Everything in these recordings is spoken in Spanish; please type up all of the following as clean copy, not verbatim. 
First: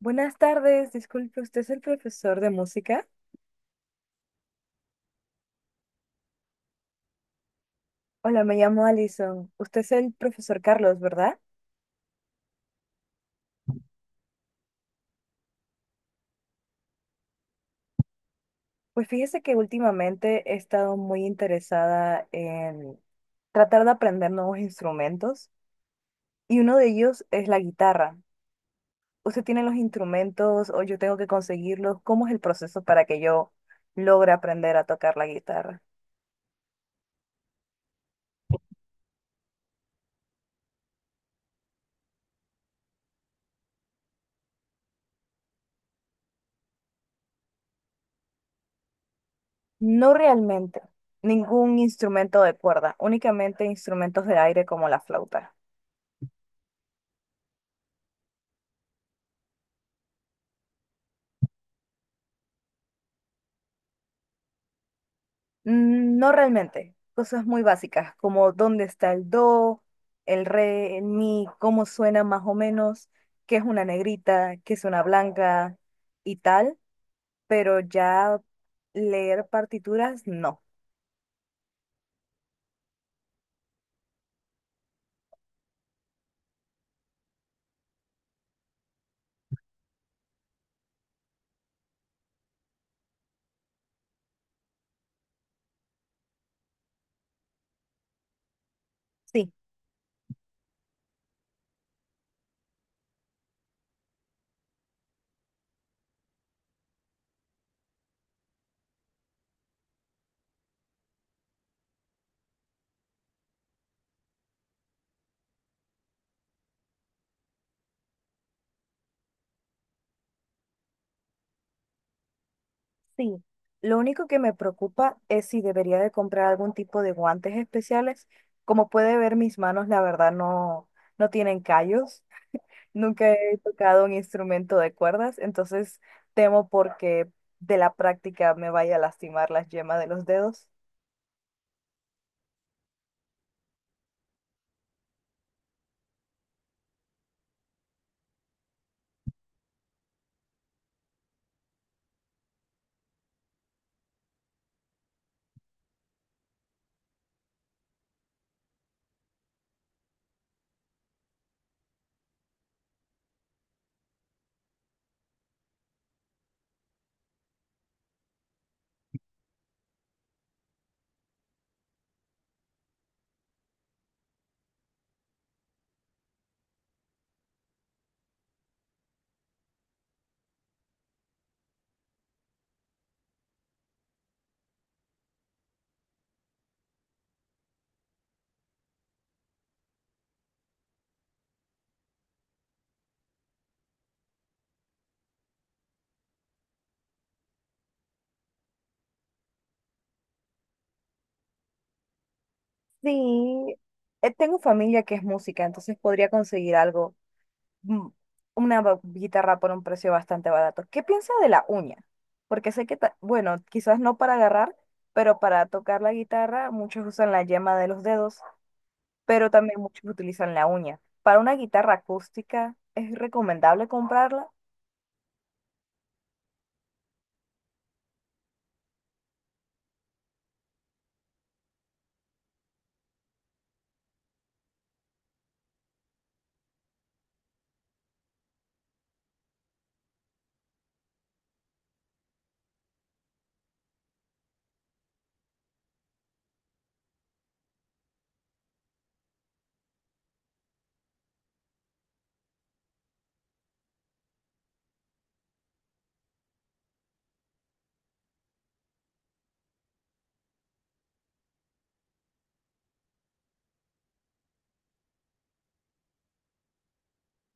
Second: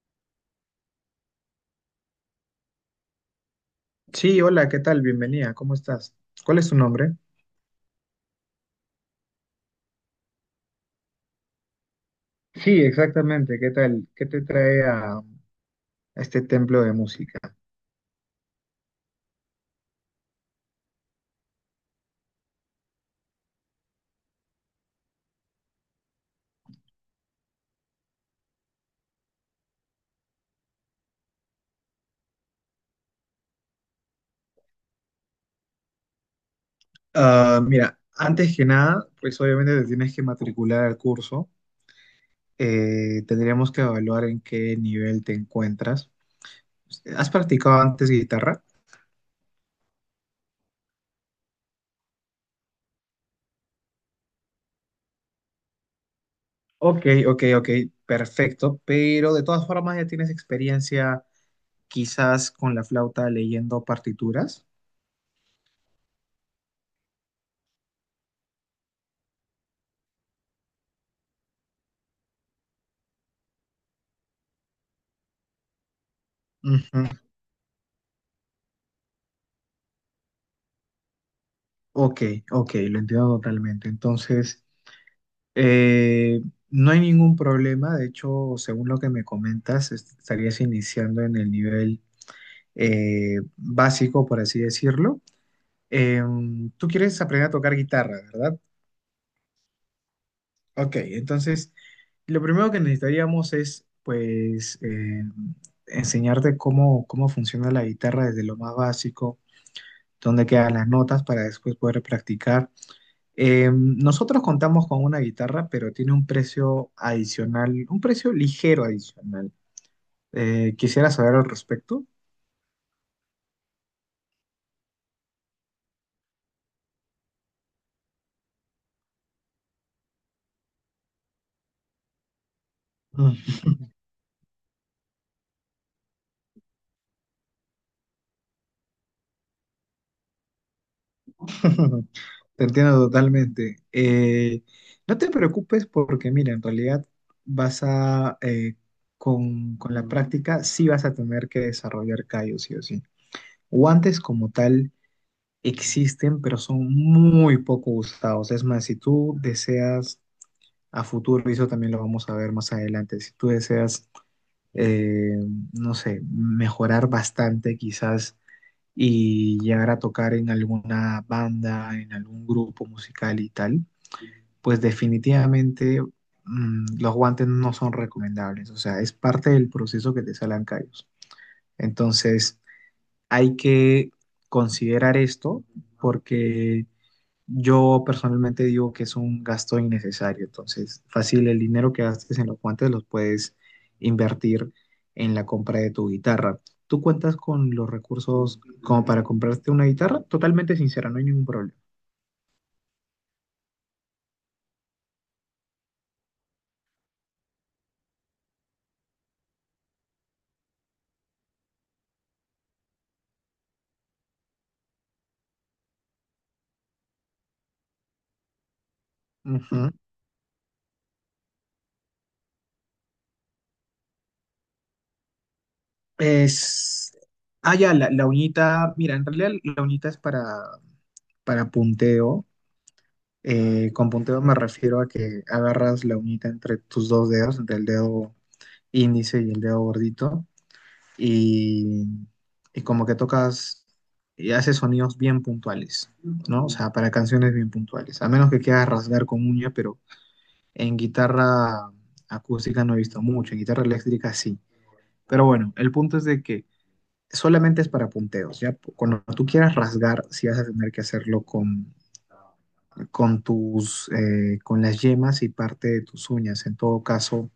Buenas tardes, disculpe, ¿usted es el profesor de música? Sí, hola, ¿qué tal? Bienvenida, ¿cómo estás? ¿Cuál es tu nombre? Hola, me llamo Alison. Usted es el profesor Carlos, ¿verdad? Sí, exactamente, ¿qué tal? ¿Qué te trae a este templo de música? Pues fíjese que últimamente he estado muy interesada en tratar de aprender nuevos instrumentos y uno de ellos es la guitarra. ¿Usted tiene los instrumentos o yo tengo que conseguirlos? ¿Cómo es el proceso para que yo logre aprender a tocar la guitarra? Ah, mira, antes que nada, pues obviamente te tienes que matricular al curso. Tendríamos que evaluar en qué nivel te encuentras. ¿Has practicado antes guitarra? No realmente, ningún instrumento de cuerda, únicamente instrumentos de aire como la flauta. Ok, ok, ok, perfecto, pero de todas formas ya tienes experiencia quizás con la flauta leyendo partituras. No realmente, cosas muy básicas, como dónde está el do, el re, el mi, cómo suena más o menos, qué es una negrita, qué es una blanca y tal, Ujú. pero ya leer partituras, no. Ok, ok, lo entiendo totalmente. Entonces, Eh, no hay ningún problema, de hecho, según lo que me comentas, estarías iniciando en el nivel básico, por así decirlo. Tú quieres aprender a tocar guitarra, ¿verdad? Sí, Ok, entonces, lo primero que necesitaríamos es, pues, enseñarte cómo funciona la guitarra desde lo más básico, dónde quedan las notas para después poder practicar. Nosotros contamos con una guitarra, pero tiene un precio adicional, un precio ligero adicional. Quisiera saber al respecto. sí. Lo único que me preocupa es si debería de comprar algún tipo de guantes especiales. Como puede ver, mis manos, la verdad, no, no tienen callos. Nunca he Mm. tocado un instrumento de cuerdas, entonces temo porque de la práctica me vaya a lastimar las yemas de los dedos. Te entiendo totalmente. No te preocupes porque, mira, en realidad vas a, con la práctica, sí vas a tener que desarrollar callos, sí o sí. Guantes como tal existen, pero son muy poco usados. Es más, si tú deseas a futuro, y eso también lo vamos a ver más adelante. Si tú deseas, eh, no sé, mejorar bastante quizás y llegar a tocar en alguna banda, en algún grupo musical y tal, pues definitivamente los guantes no son recomendables, o sea, es parte del proceso que te salen callos. Entonces, hay que considerar esto porque yo personalmente digo que es un gasto innecesario, entonces fácil el dinero que gastes en los guantes los puedes invertir en la compra de tu guitarra. ¿Tú cuentas con los recursos como para comprarte una guitarra? Totalmente sincera, no hay ningún problema. Sí, tengo familia que es música, entonces podría conseguir algo, mm, guitarra por un precio bastante barato. ¿Qué piensa de la uña? Porque sé que, bueno, quizás no para agarrar, pero para tocar la guitarra muchos usan la yema de los dedos, pero también Ujú. muchos utilizan la uña. Para una guitarra acústica, ¿es recomendable comprarla? Es... Ah, ya, la uñita, mira, en realidad la uñita es para punteo. Con punteo me refiero a que agarras la uñita entre tus dos dedos, entre el dedo índice y el dedo gordito y, y como que tocas y haces sonidos bien puntuales, ¿no? O sea, para canciones bien puntuales. A menos que quieras rasgar con uña, pero en guitarra acústica no he visto mucho, en guitarra eléctrica sí. Pero bueno, el punto es de que solamente es para punteos, ¿ya? Cuando tú quieras rasgar, sí vas a tener que hacerlo con tus, con las yemas y parte de tus uñas. En todo caso,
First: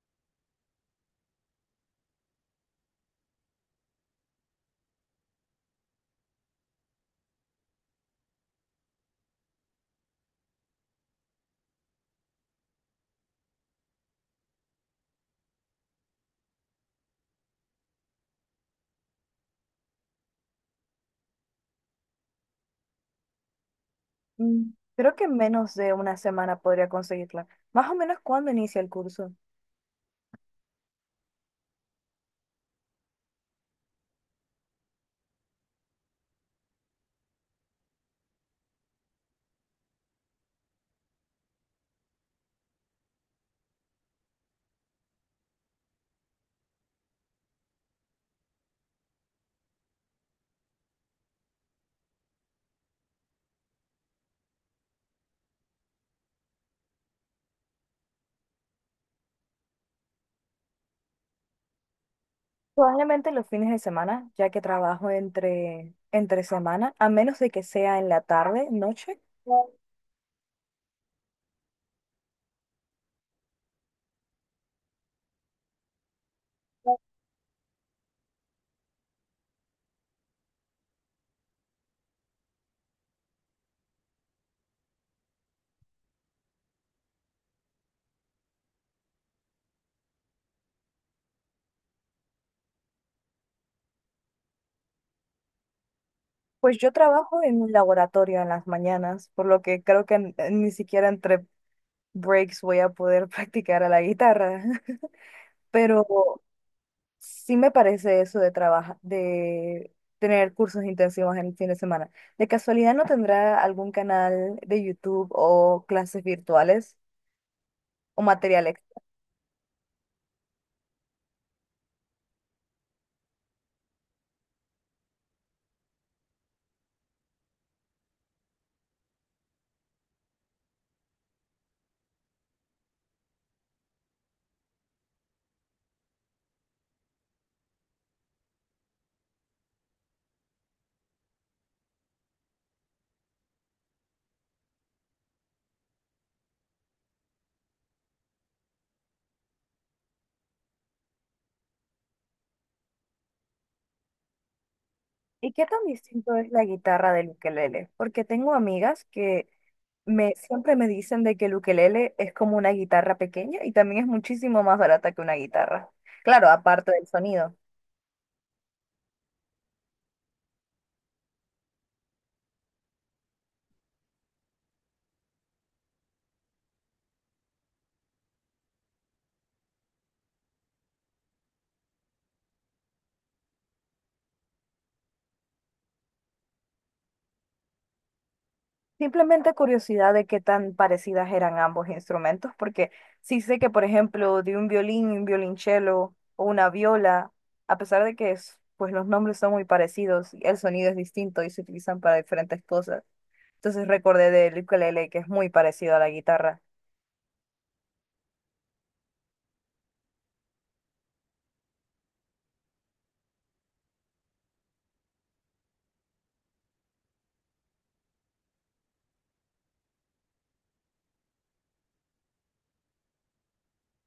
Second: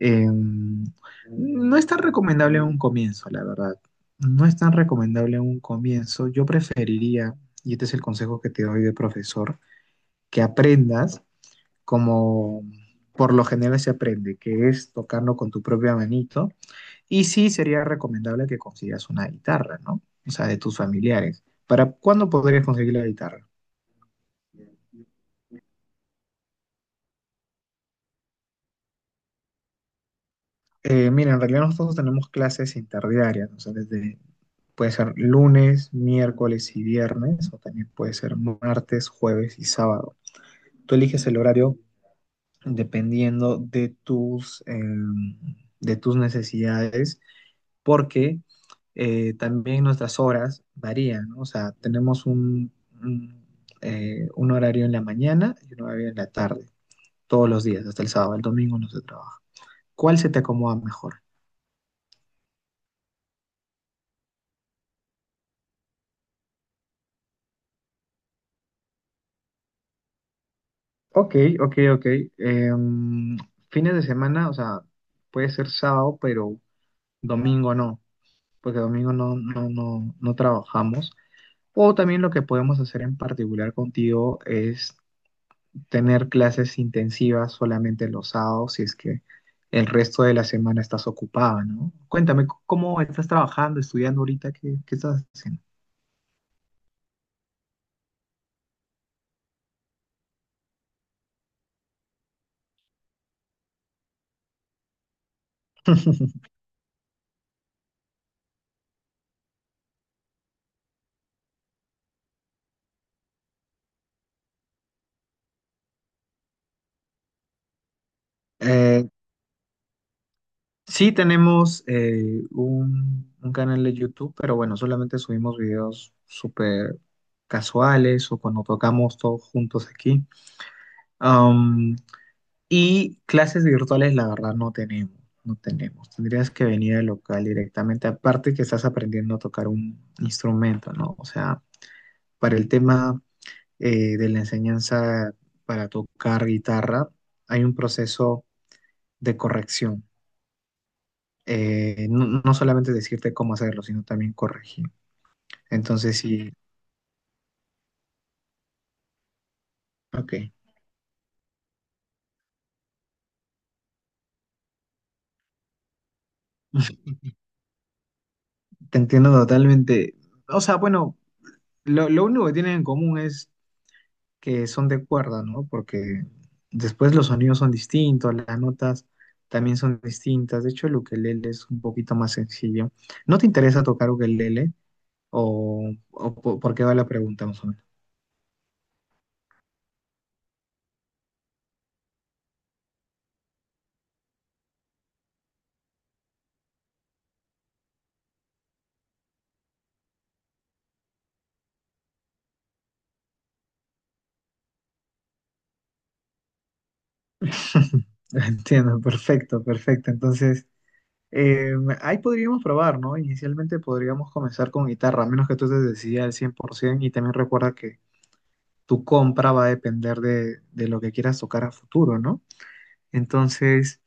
Eh, no es tan recomendable en un comienzo, la verdad. No es tan recomendable en un comienzo. Yo preferiría, y este es el consejo que te doy de profesor, que aprendas como por lo general se aprende, que es tocarlo con tu propia manito. Y sí sería recomendable que consigas una guitarra, ¿no? O sea, de tus familiares. ¿Para cuándo podrías conseguir la guitarra? Creo que en menos de una semana podría conseguirla. Más o menos cuando inicia el curso. Mira, en realidad nosotros no tenemos clases interdiarias, o sea, desde, puede ser lunes, miércoles y viernes, o también puede ser martes, jueves y sábado. Tú eliges el horario dependiendo de tus necesidades, porque también nuestras horas varían, ¿no? O sea, tenemos un, un horario en la mañana y un horario en la tarde, todos los días, hasta el sábado, el domingo no se trabaja. ¿Cuál se te acomoda mejor? Probablemente los fines de semana, ya que trabajo entre semana, a menos de que sea en la tarde, noche. Ok, ok, ok. Em, Fines de semana, o sea, puede ser sábado, pero domingo no, porque domingo no, no, no, no trabajamos. O también lo que podemos hacer en particular contigo es tener clases intensivas solamente los sábados, si es que el resto de la semana estás ocupada, ¿no? Cuéntame, ¿cómo estás trabajando, estudiando ahorita? ¿Qué estás haciendo? Pues yo trabajo en un laboratorio en las mañanas, por lo que creo que ni siquiera entre breaks voy a poder practicar a la guitarra. Pero sí me parece eso de trabajar, de tener cursos intensivos en el fin de semana. ¿De casualidad no tendrá algún canal de YouTube o clases virtuales o material extra? Sí, tenemos un canal de YouTube, pero bueno, solamente subimos videos súper casuales o cuando tocamos todos juntos aquí. Am, y clases virtuales, la verdad, no tenemos. Tendrías que venir al local directamente, aparte que estás aprendiendo a tocar un instrumento, ¿no? O sea, para el tema de la enseñanza para tocar guitarra, hay un proceso de corrección. No solamente decirte cómo hacerlo, sino también corregir. ¿Y qué tan Entonces distinto es sí, la guitarra del ukelele? Porque tengo amigas que ok, siempre me dicen de que el ukelele es como una guitarra pequeña y también es muchísimo más barata que una guitarra. Claro, aparte del sonido. te entiendo totalmente. O sea, bueno, lo único que tienen en común es que son de cuerda, ¿no? Porque después los sonidos son distintos, las notas también son distintas. De hecho, el ukelele es un poquito más sencillo. ¿No te interesa tocar ukelele? ¿O, por qué va la pregunta, más o menos? Simplemente curiosidad de qué tan parecidas eran ambos instrumentos, porque sí sé que, por ejemplo, de un violín, un violonchelo o una viola, a pesar de que pues los nombres son muy parecidos, el sonido es distinto y se utilizan para diferentes cosas. Entonces recordé del ukelele que es muy parecido a la guitarra. Entiendo, perfecto, perfecto. Entonces... Eh, Ahí podríamos probar, ¿no? Inicialmente podríamos comenzar con guitarra, a menos que tú te decidas al 100%, y también recuerda que tu compra va a depender de lo que quieras tocar a futuro, ¿no? Entonces,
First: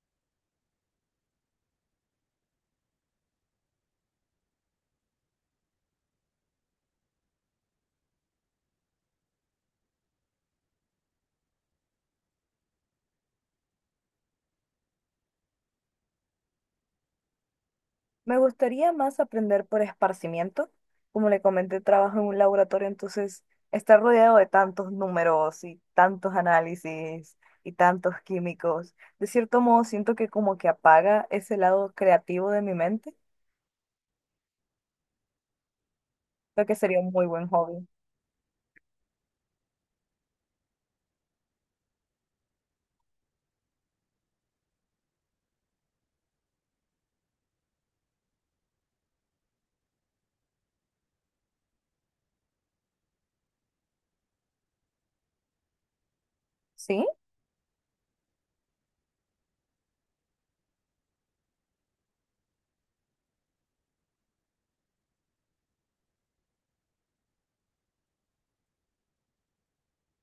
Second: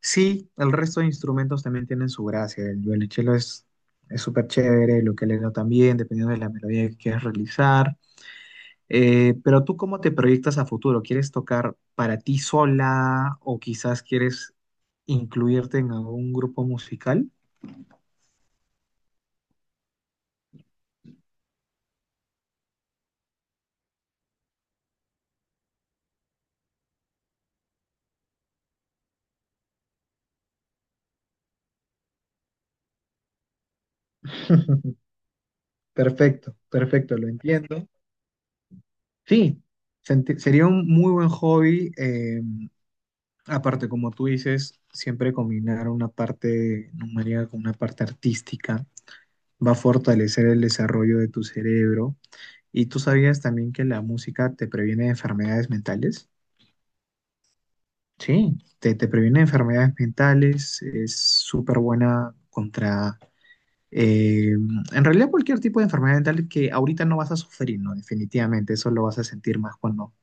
sí, el resto de instrumentos también tienen su gracia. El violonchelo Es súper chévere, el ukelele también, dependiendo de la melodía que quieras realizar. Pero tú, ¿cómo te proyectas a futuro? ¿Quieres tocar para ti sola o quizás quieres incluirte en algún grupo musical? Me gustaría más aprender por esparcimiento. Como le comenté, trabajo en un laboratorio, entonces estar rodeado de tantos números y tantos análisis y tantos químicos, de cierto modo siento que como que apaga ese lado creativo de mi mente, Perfecto, lo que sería un perfecto, muy lo buen hobby. entiendo. Sí, sería un muy buen hobby. Aparte, como tú dices, siempre combinar una parte numérica con una parte artística va a fortalecer el desarrollo de tu cerebro. ¿Y tú sabías también que la música te previene de enfermedades mentales? ¿Sí? Sí, te previene de enfermedades mentales, es súper buena contra... eh, en realidad cualquier tipo de enfermedad mental que ahorita no vas a sufrir, ¿no? Definitivamente, eso lo vas a sentir más cuando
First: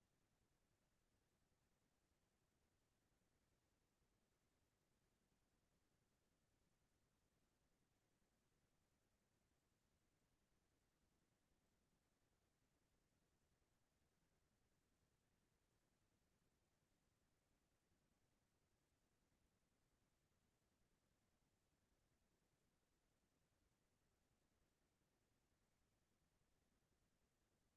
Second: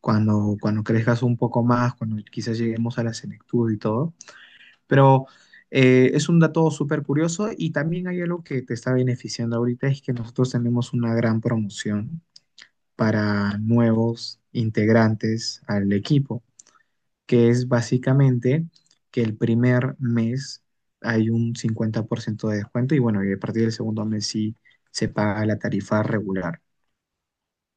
cuando, cuando crezcas un poco más, cuando quizás lleguemos a la senectud y todo. Pero es un dato súper curioso y también hay algo que te está beneficiando ahorita, es que nosotros tenemos una gran promoción para nuevos integrantes al equipo, que es básicamente que el primer mes hay un 50% de descuento y bueno, y a partir del segundo mes sí se paga la tarifa regular.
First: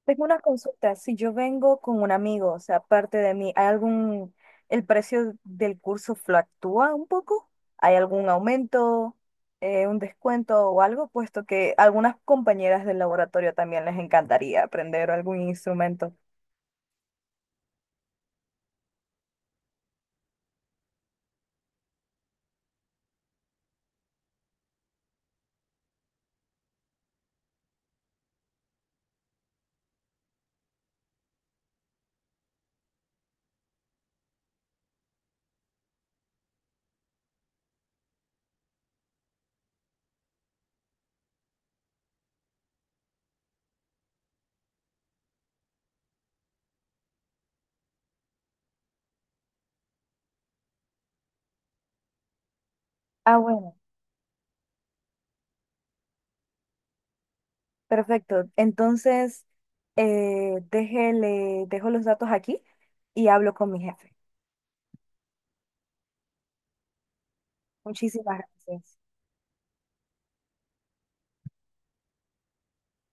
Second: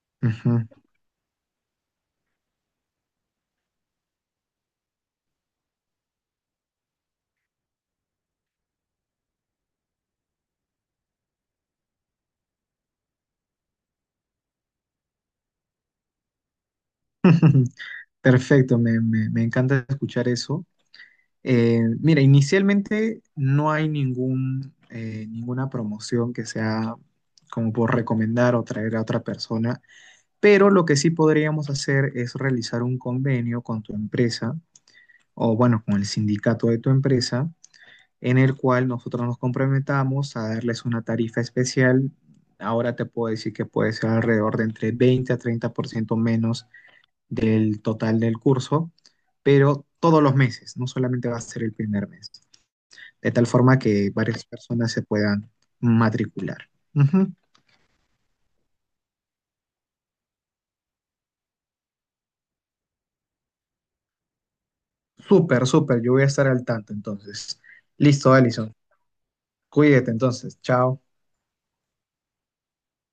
Tengo una Ujú. consulta. Si yo vengo con un amigo, o sea, aparte de mí, ¿hay algún, el precio del curso fluctúa un poco? ¿Hay algún aumento, un descuento o algo? Puesto que a algunas compañeras del laboratorio también les encantaría aprender algún instrumento. Perfecto, me encanta escuchar eso. Mira, inicialmente no hay ninguna promoción que sea como por recomendar o traer a otra persona, pero lo que sí podríamos hacer es realizar un convenio con tu empresa o bueno, con el sindicato de tu empresa, en el cual nosotros nos comprometamos a darles una tarifa especial. Ahora te puedo decir que puede ser alrededor de entre 20 a 30% menos del total del curso, pero todos los meses, no solamente va a ser el primer mes de Ah, tal bueno, forma que varias personas se puedan matricular. Ujú. perfecto. Entonces, dejo los datos aquí y hablo con mi jefe. Súper, súper, yo voy a estar al tanto entonces. Listo, Muchísimas Alison. gracias. Cuídate entonces. Chao.